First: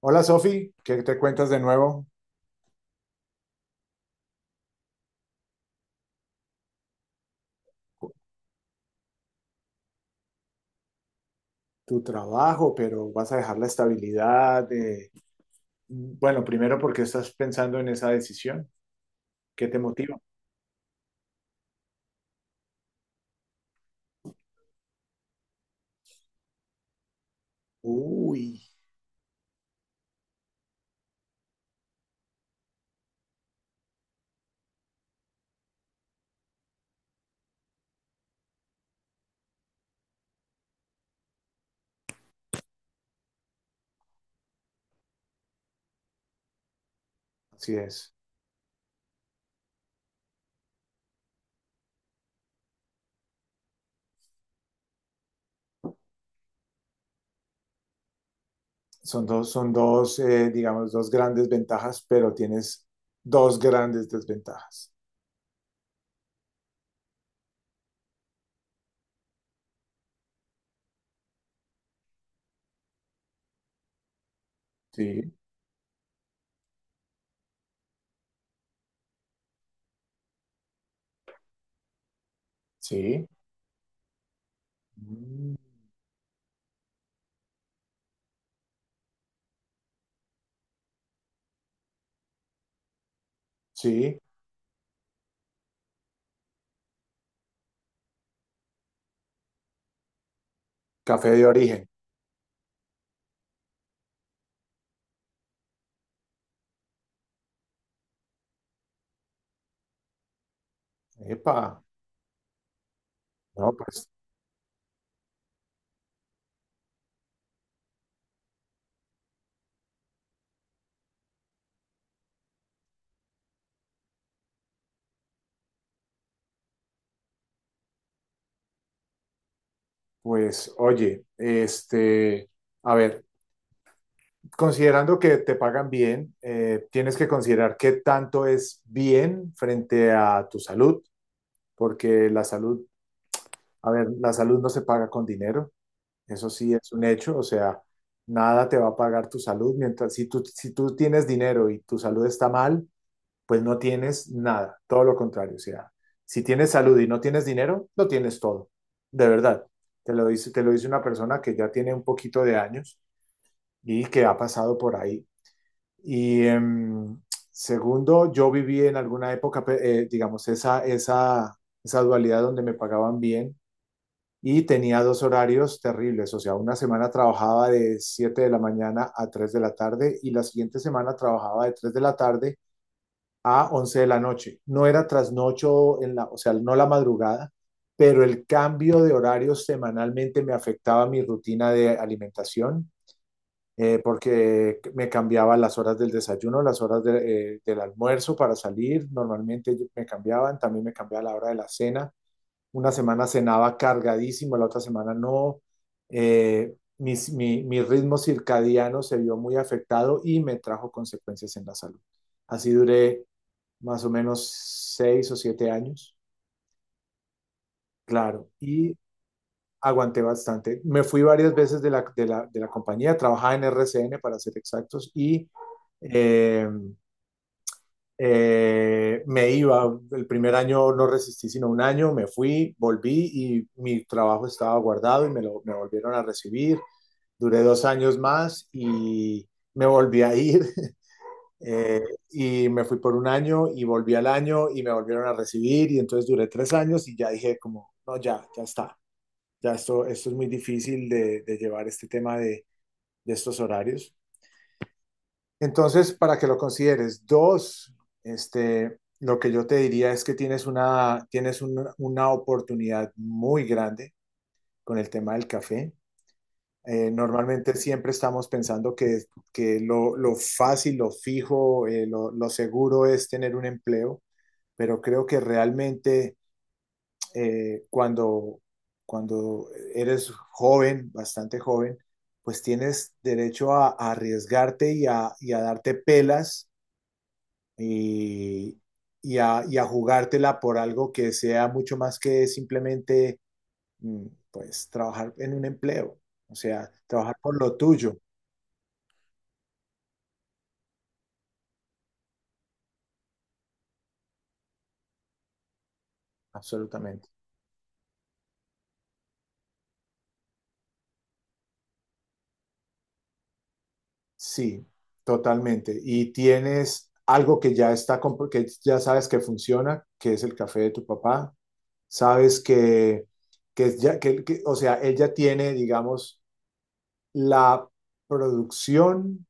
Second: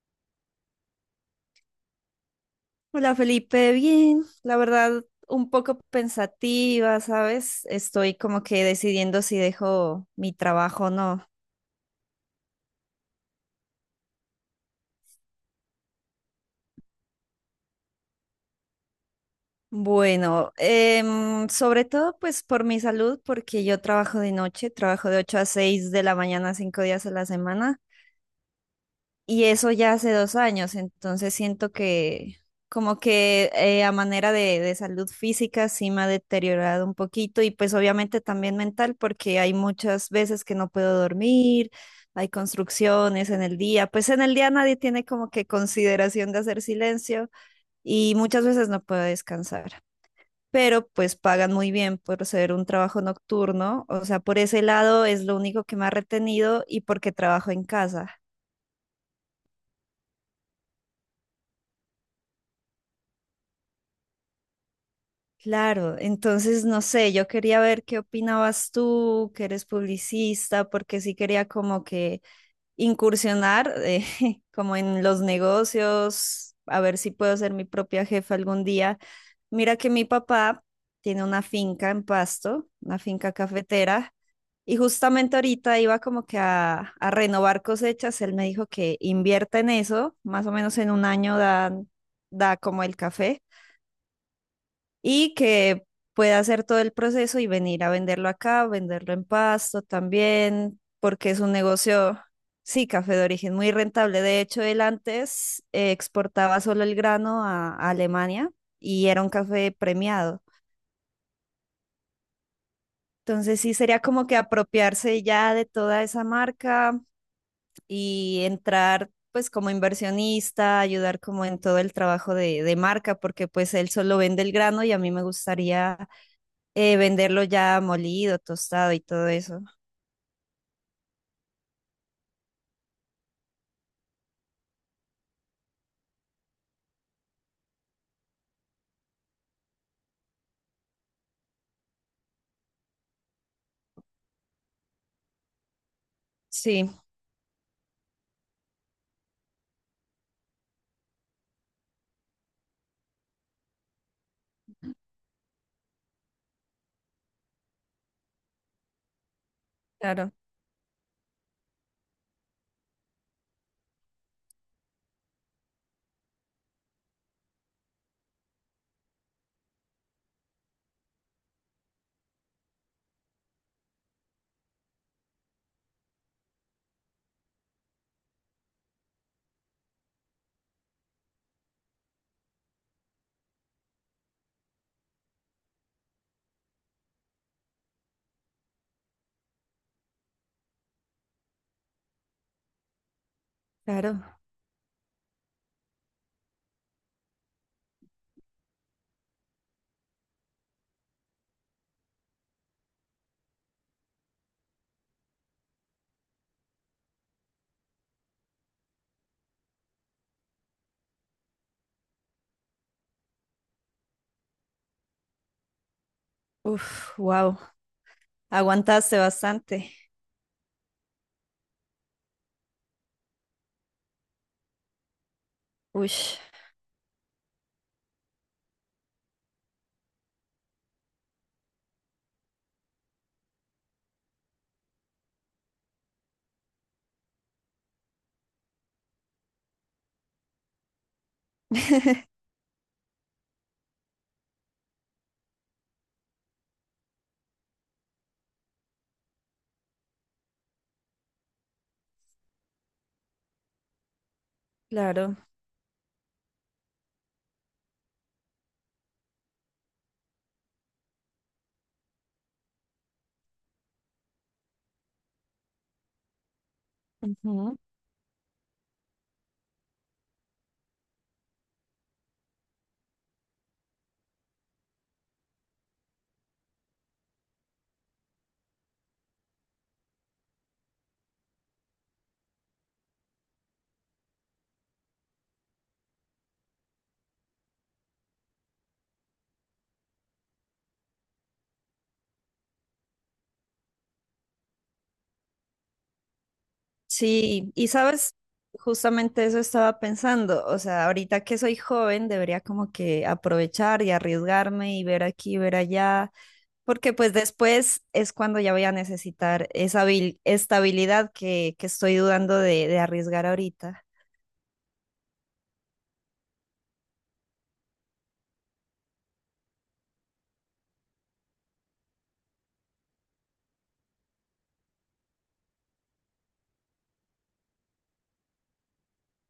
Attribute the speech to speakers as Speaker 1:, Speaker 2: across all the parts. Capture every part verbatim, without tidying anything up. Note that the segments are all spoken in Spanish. Speaker 1: Hola Sofi, ¿qué te cuentas de nuevo?
Speaker 2: Hola Felipe, bien, la verdad un poco pensativa, ¿sabes? Estoy como que decidiendo si dejo mi trabajo o no.
Speaker 1: Tu trabajo, pero vas a dejar la estabilidad. eh, Bueno, primero, ¿porque estás pensando en esa decisión? ¿Qué te motiva?
Speaker 2: Bueno, em, sobre todo pues por mi salud, porque yo trabajo de noche, trabajo de ocho a seis de la mañana, cinco días a la semana.
Speaker 1: Uy,
Speaker 2: Y eso ya hace dos años, entonces siento que como que eh, a manera de, de salud física sí me ha deteriorado un poquito y pues obviamente también mental porque hay muchas veces que no puedo dormir, hay construcciones en el día, pues en el día nadie tiene como que consideración de hacer silencio
Speaker 1: así es.
Speaker 2: y muchas veces no puedo descansar, pero pues pagan muy bien por ser un trabajo nocturno, o sea, por ese lado es lo único que me ha retenido y porque trabajo en casa.
Speaker 1: Son dos, son dos, eh, digamos, dos grandes ventajas, pero tienes dos grandes desventajas.
Speaker 2: Claro, entonces no sé, yo quería ver qué opinabas tú, que eres publicista, porque sí quería como que incursionar eh, como en los
Speaker 1: Sí,
Speaker 2: negocios, a ver si puedo ser mi propia jefa algún día. Mira que mi papá tiene una finca en Pasto, una
Speaker 1: sí.
Speaker 2: finca cafetera, y justamente
Speaker 1: Mm,
Speaker 2: ahorita iba como que a, a renovar cosechas, él me dijo que invierta en eso, más o menos en un año dan, da como el café
Speaker 1: sí.
Speaker 2: y que pueda hacer todo el proceso y venir a venderlo acá, venderlo en Pasto también, porque
Speaker 1: Café
Speaker 2: es
Speaker 1: de
Speaker 2: un
Speaker 1: origen.
Speaker 2: negocio, sí, café de origen muy rentable. De hecho, él antes eh, exportaba solo el grano a, a Alemania y era un café premiado.
Speaker 1: Epa,
Speaker 2: Entonces
Speaker 1: no,
Speaker 2: sí sería
Speaker 1: pues,
Speaker 2: como que apropiarse ya de toda esa marca y entrar pues como inversionista, ayudar como en todo el trabajo de, de marca, porque pues él solo vende el grano y a mí me gustaría eh, venderlo ya molido, tostado y todo eso.
Speaker 1: pues, oye, este, a ver. Considerando que te pagan bien, eh, tienes que considerar qué tanto es bien frente a tu salud, porque la salud, a ver, la salud no se paga con dinero, eso sí
Speaker 2: Sí,
Speaker 1: es un hecho, o sea, nada te va a pagar tu salud, mientras si tú, si tú tienes dinero y tu salud está mal, pues no tienes nada, todo lo contrario, o sea, si tienes salud y no tienes dinero, lo tienes todo, de verdad. Te lo
Speaker 2: claro,
Speaker 1: dice, te lo dice una persona que ya tiene un poquito de años y que ha pasado por ahí y eh, segundo, yo viví en alguna época, eh, digamos, esa, esa, esa dualidad donde me pagaban bien y tenía dos horarios terribles. O sea, una semana trabajaba de siete de la mañana a tres de la tarde y la siguiente semana trabajaba de tres de la tarde a once de la noche. No era trasnocho, en la, o sea, no la madrugada, pero el cambio de horarios semanalmente me afectaba mi rutina de alimentación eh,
Speaker 2: claro.
Speaker 1: porque me cambiaba las horas del desayuno, las horas de- eh, del almuerzo para salir. Normalmente yo- me cambiaban, también me cambiaba la hora de la cena. Una semana cenaba cargadísimo, la otra semana no. Eh, mis- mi, mi ritmo circadiano se vio muy afectado y me trajo consecuencias en la salud. Así duré más o menos seis o siete años.
Speaker 2: Uf, wow.
Speaker 1: Claro. Y
Speaker 2: Aguantaste bastante.
Speaker 1: aguanté bastante. Me fui varias veces de la, de la, de la compañía, trabajaba en R C N para ser exactos y
Speaker 2: Uy,
Speaker 1: eh, eh, me iba. El primer año no resistí sino un año, me fui, volví y mi trabajo estaba guardado y me, lo, me volvieron a recibir. Duré dos años más y me volví a ir. eh, y me fui por un año y volví al año y me volvieron a recibir y entonces duré tres años y ya dije como, no, ya, ya está, ya esto, esto es muy difícil de, de llevar este tema de, de estos horarios.
Speaker 2: claro.
Speaker 1: Entonces, para que lo consideres, dos, este, lo que yo te diría es que tienes una, tienes un- una oportunidad muy grande con el tema del café. Eh, normalmente
Speaker 2: Ujú.
Speaker 1: siempre estamos pensando que, que lo, lo fácil, lo fijo, eh, lo, lo seguro es tener un empleo, pero creo que realmente eh, cuando, cuando eres joven, bastante joven, pues tienes derecho a, a arriesgarte y a, y a darte pelas y, y, a, y a jugártela por algo que sea mucho más que simplemente, mm, pues, trabajar en un empleo, o sea, trabajar por
Speaker 2: Sí,
Speaker 1: lo
Speaker 2: y
Speaker 1: tuyo,
Speaker 2: sabes, justamente eso estaba pensando. O sea, ahorita que soy joven, debería como que aprovechar y arriesgarme y ver aquí, ver allá, porque
Speaker 1: absolutamente.
Speaker 2: pues después es cuando ya voy a necesitar esa habil- estabilidad que, que estoy dudando de, de arriesgar ahorita.
Speaker 1: Sí, totalmente. Y tienes algo que ya está, comp- que ya sabes que funciona, que es el café de tu papá. Sabes que, que, ya, que, que- o sea, él ya tiene, digamos, la producción,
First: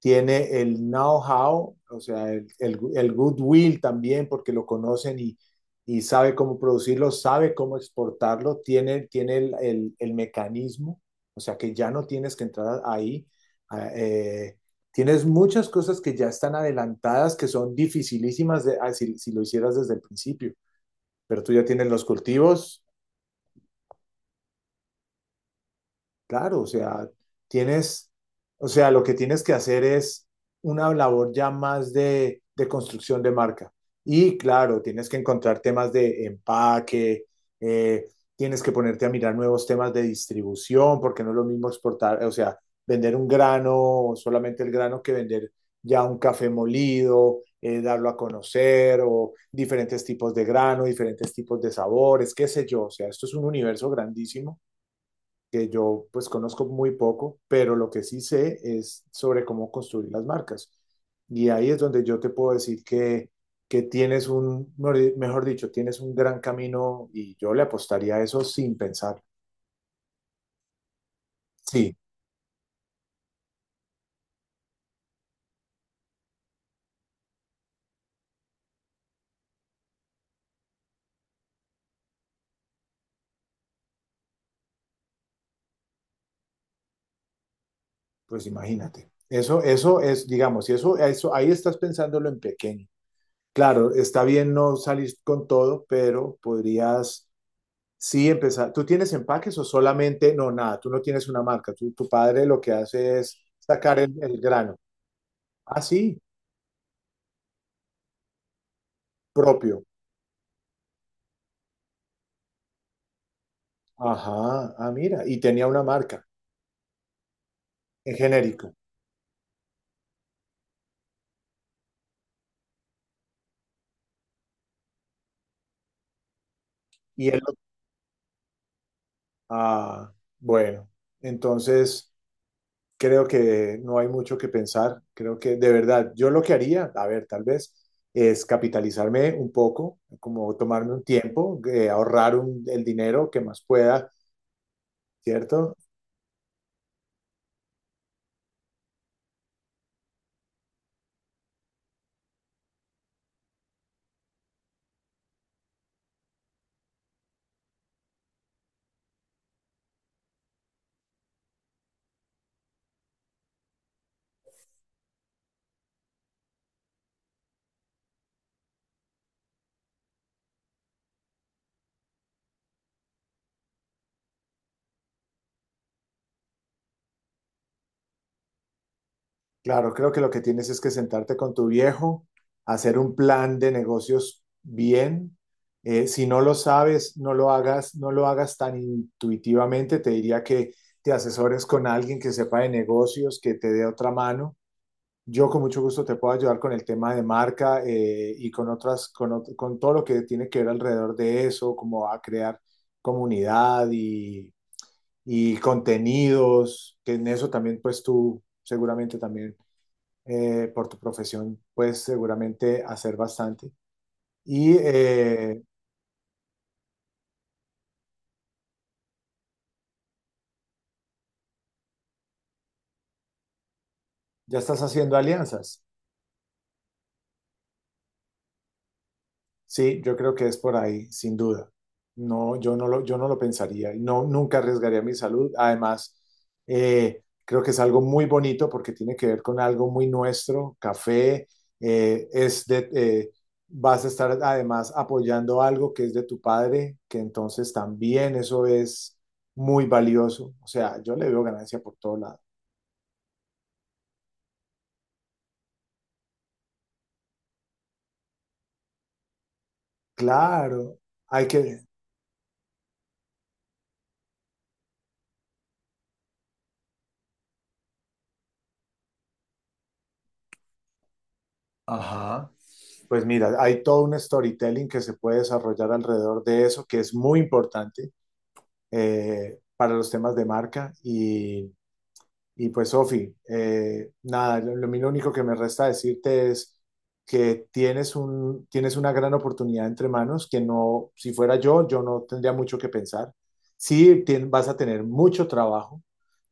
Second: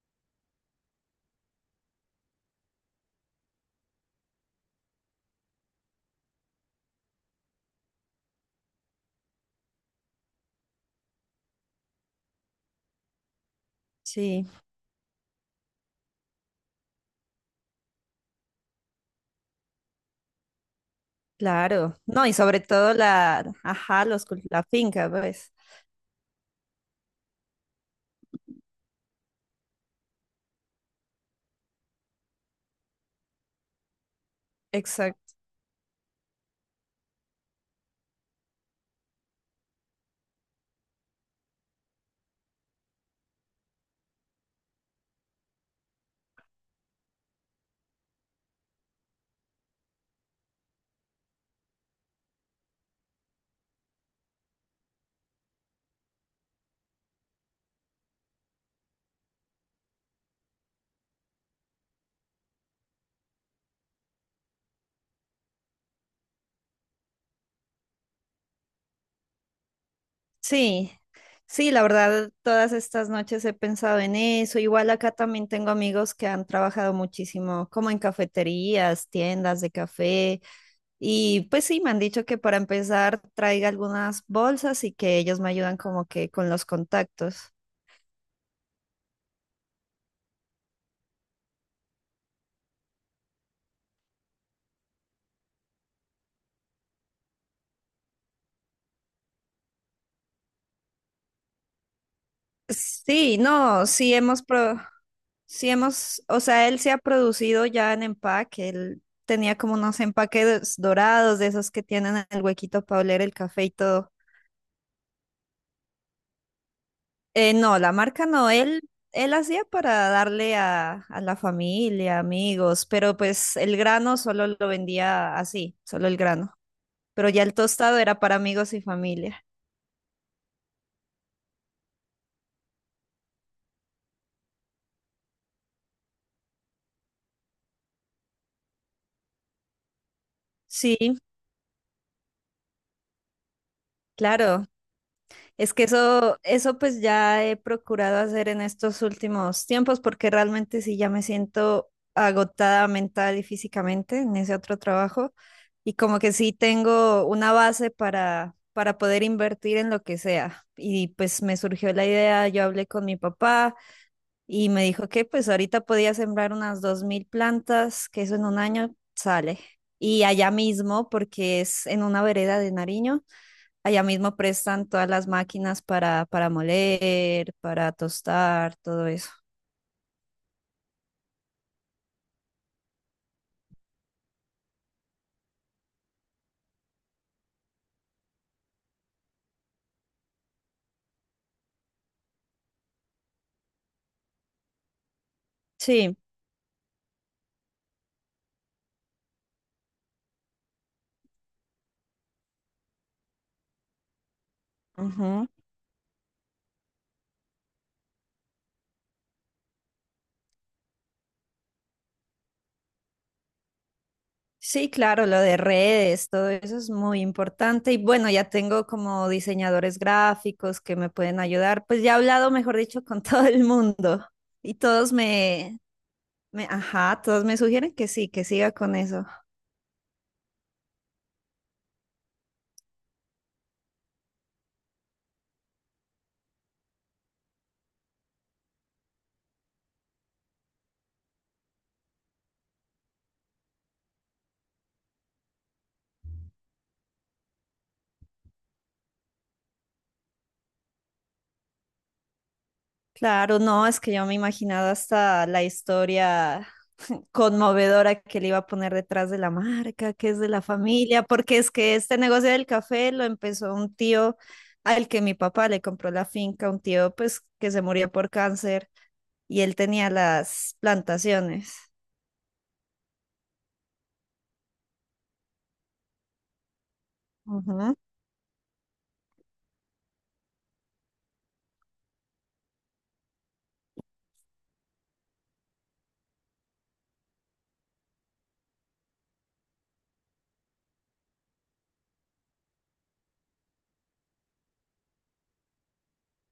Speaker 1: tiene el know-how, o sea, el, el- el goodwill también, porque lo conocen y, y sabe cómo producirlo, sabe cómo exportarlo, tiene, tiene el, el- el mecanismo, o sea, que ya no tienes que entrar ahí. a-
Speaker 2: Sí.
Speaker 1: eh, Tienes muchas cosas que ya están adelantadas, que son dificilísimas de, ah, si, si lo hicieras desde el principio, pero tú ya tienes
Speaker 2: Claro,
Speaker 1: los
Speaker 2: no, y sobre
Speaker 1: cultivos.
Speaker 2: todo la, ajá, los, cul- la finca, pues.
Speaker 1: Claro, o sea, tienes, o sea, lo que tienes que hacer es una labor ya más de, de construcción de marca. Y claro, tienes que
Speaker 2: Exacto.
Speaker 1: encontrar temas de empaque, eh, tienes que ponerte a mirar nuevos temas de distribución, porque no es lo mismo exportar, o sea, vender un grano, solamente el grano, que vender ya un café molido, eh, darlo a conocer, o diferentes tipos de grano, diferentes tipos de sabores, qué sé yo. O sea, esto es un universo grandísimo que yo pues conozco muy poco, pero lo que sí sé es sobre cómo construir las marcas. Y ahí es donde yo te puedo decir que, que tienes un, mejor dicho, tienes un gran camino y yo le apostaría a eso sin pensar.
Speaker 2: Sí, sí, la
Speaker 1: Sí,
Speaker 2: verdad, todas estas noches he pensado en eso. Igual acá también tengo amigos que han trabajado muchísimo, como en cafeterías, tiendas de café, y pues sí, me han dicho que para empezar traiga algunas bolsas y que ellos me ayudan como que con los contactos.
Speaker 1: pues imagínate. Eso, eso es, digamos, y eso, eso, ahí estás pensándolo en pequeño. Claro, está bien no salir con todo, pero podrías, sí, empezar. ¿Tú tienes empaques o solamente? No, nada, tú no tienes una marca. Tú- tu padre lo que hace es
Speaker 2: Sí, no,
Speaker 1: sacar el,
Speaker 2: sí
Speaker 1: el
Speaker 2: hemos,
Speaker 1: grano.
Speaker 2: pro- sí
Speaker 1: Ah, sí,
Speaker 2: hemos, o sea, él se ha producido ya en empaque, él tenía como
Speaker 1: propio.
Speaker 2: unos empaques dorados de esos que tienen el huequito para oler el café y todo.
Speaker 1: Ajá, ah, mira. Y tenía una marca
Speaker 2: Eh, no, la
Speaker 1: en
Speaker 2: marca no,
Speaker 1: genérico.
Speaker 2: él, él hacía para darle a, a la familia, amigos, pero pues el grano solo lo vendía así, solo el grano,
Speaker 1: Y
Speaker 2: pero
Speaker 1: él
Speaker 2: ya el
Speaker 1: lo-
Speaker 2: tostado era para amigos y familia.
Speaker 1: Ah, bueno. Entonces, creo que no hay mucho que pensar. Creo que de verdad, yo lo que haría, a ver, tal vez, es capitalizarme un poco, como tomarme un
Speaker 2: Sí,
Speaker 1: tiempo, eh, ahorrar un- el dinero que más pueda,
Speaker 2: claro. Es
Speaker 1: ¿cierto?
Speaker 2: que eso, eso pues ya he procurado hacer en estos últimos tiempos porque realmente sí ya me siento agotada mental y físicamente en ese otro trabajo y como que sí tengo una base para, para poder invertir en lo que sea. Y pues me surgió la idea, yo hablé con mi papá y me dijo que pues ahorita podía sembrar unas dos mil plantas, que eso en un año sale. Y allá mismo, porque es en una vereda de Nariño. Allá mismo prestan todas las máquinas para, para moler, para tostar, todo eso.
Speaker 1: Claro, creo que lo que tienes es que sentarte con tu viejo, hacer un plan de negocios bien. Eh, si no lo sabes, no lo hagas, no lo hagas tan intuitivamente. Te diría que te asesores con alguien que sepa de negocios, que te dé otra mano. Yo con mucho gusto te
Speaker 2: Sí,
Speaker 1: puedo ayudar con el tema de marca eh, y con otras, con, ot- con todo lo que tiene que ver alrededor de eso, como a crear comunidad y,
Speaker 2: ujú.
Speaker 1: y contenidos, que en eso también pues tú seguramente también eh, por tu profesión puedes seguramente hacer bastante. Y
Speaker 2: Sí, claro, lo de
Speaker 1: eh,
Speaker 2: redes, todo eso es muy importante. Y bueno, ya tengo como diseñadores gráficos que me pueden ayudar. Pues ya he hablado, mejor dicho, con todo el mundo.
Speaker 1: ya
Speaker 2: Y
Speaker 1: estás
Speaker 2: todos
Speaker 1: haciendo
Speaker 2: me,
Speaker 1: alianzas.
Speaker 2: me, ajá, todos me sugieren que sí, que siga con eso.
Speaker 1: Sí, yo creo que es por ahí, sin duda. No, yo no lo, yo no lo pensaría. Y no, nunca arriesgaría mi salud. Además, eh, creo que es algo muy bonito porque tiene que ver con algo muy nuestro. Café, eh, es de, eh, vas a estar además apoyando algo que es de tu padre, que entonces también eso es muy valioso. O sea, yo le veo ganancia por todo lado.
Speaker 2: Claro, no, es que yo me imaginaba hasta la historia conmovedora que le iba a poner detrás de la marca, que es de la
Speaker 1: Claro,
Speaker 2: familia,
Speaker 1: hay
Speaker 2: porque es
Speaker 1: que,
Speaker 2: que este negocio del café lo empezó un tío al que mi papá le compró la finca, un tío pues que se murió por cáncer y él tenía las plantaciones.
Speaker 1: ajá. Pues mira, hay todo un storytelling que se puede desarrollar alrededor de eso, que es muy
Speaker 2: Ujú,
Speaker 1: importante eh, para los temas de marca. Y pues, Sofi, eh, nada, lo, lo- lo único que me resta decirte es que tienes un, tienes una gran oportunidad entre manos, que no, si fuera yo, yo no tendría mucho que pensar. Sí, tien- vas a tener mucho trabajo,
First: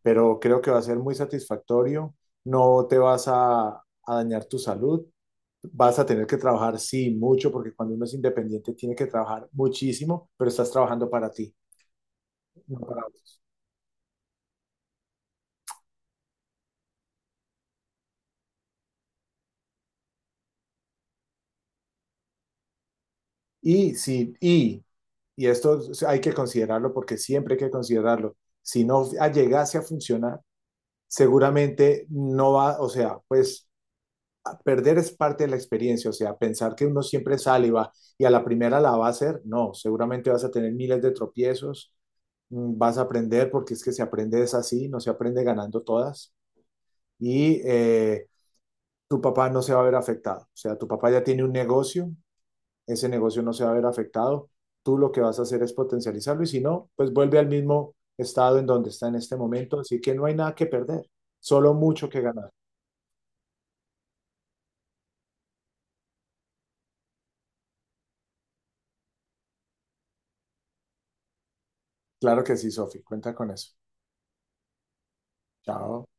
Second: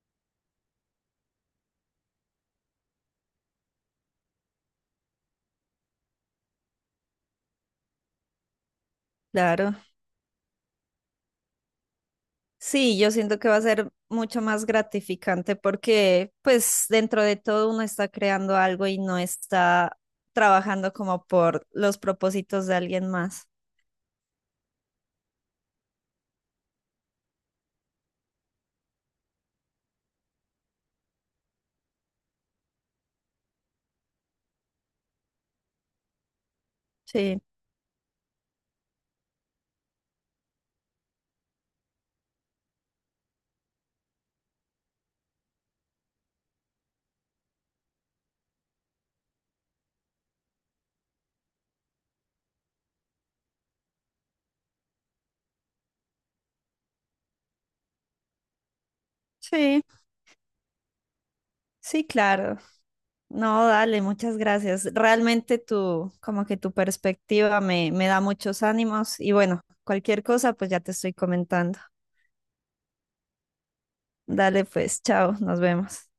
Speaker 1: pero creo que va a ser muy satisfactorio. No te vas a, A dañar tu salud. Vas a tener que trabajar, sí, mucho, porque cuando uno es independiente tiene que trabajar
Speaker 2: claro.
Speaker 1: muchísimo, pero estás trabajando para ti, no
Speaker 2: Sí,
Speaker 1: para
Speaker 2: yo
Speaker 1: otros.
Speaker 2: siento que va a ser mucho más gratificante porque pues dentro de todo uno está creando algo y no está trabajando como por los propósitos de alguien más.
Speaker 1: Y si, y y esto hay que considerarlo porque siempre hay que considerarlo, si no llegase a funcionar, seguramente no va, o sea, pues perder es parte de la experiencia, o sea, pensar que uno siempre
Speaker 2: Sí,
Speaker 1: sale y va y a la primera la va a hacer, no, seguramente vas a tener miles de tropiezos, mm, vas a aprender porque es que se aprende es así, no se aprende ganando todas y eh, tu papá no se va a ver afectado, o sea, tu papá ya tiene un negocio, ese negocio no se va a ver afectado. Tú lo que vas a hacer es potencializarlo y si no, pues vuelve al mismo estado en donde está en este momento.
Speaker 2: sí,
Speaker 1: Así que no hay nada que perder, solo
Speaker 2: sí,
Speaker 1: mucho que ganar.
Speaker 2: claro. No, dale, muchas gracias. Realmente tu, como que tu perspectiva me, me da muchos ánimos y bueno, cualquier cosa pues ya te estoy comentando.
Speaker 1: Claro que sí, Sofi, cuenta con eso.
Speaker 2: Dale pues, chao, nos
Speaker 1: Chao.
Speaker 2: vemos.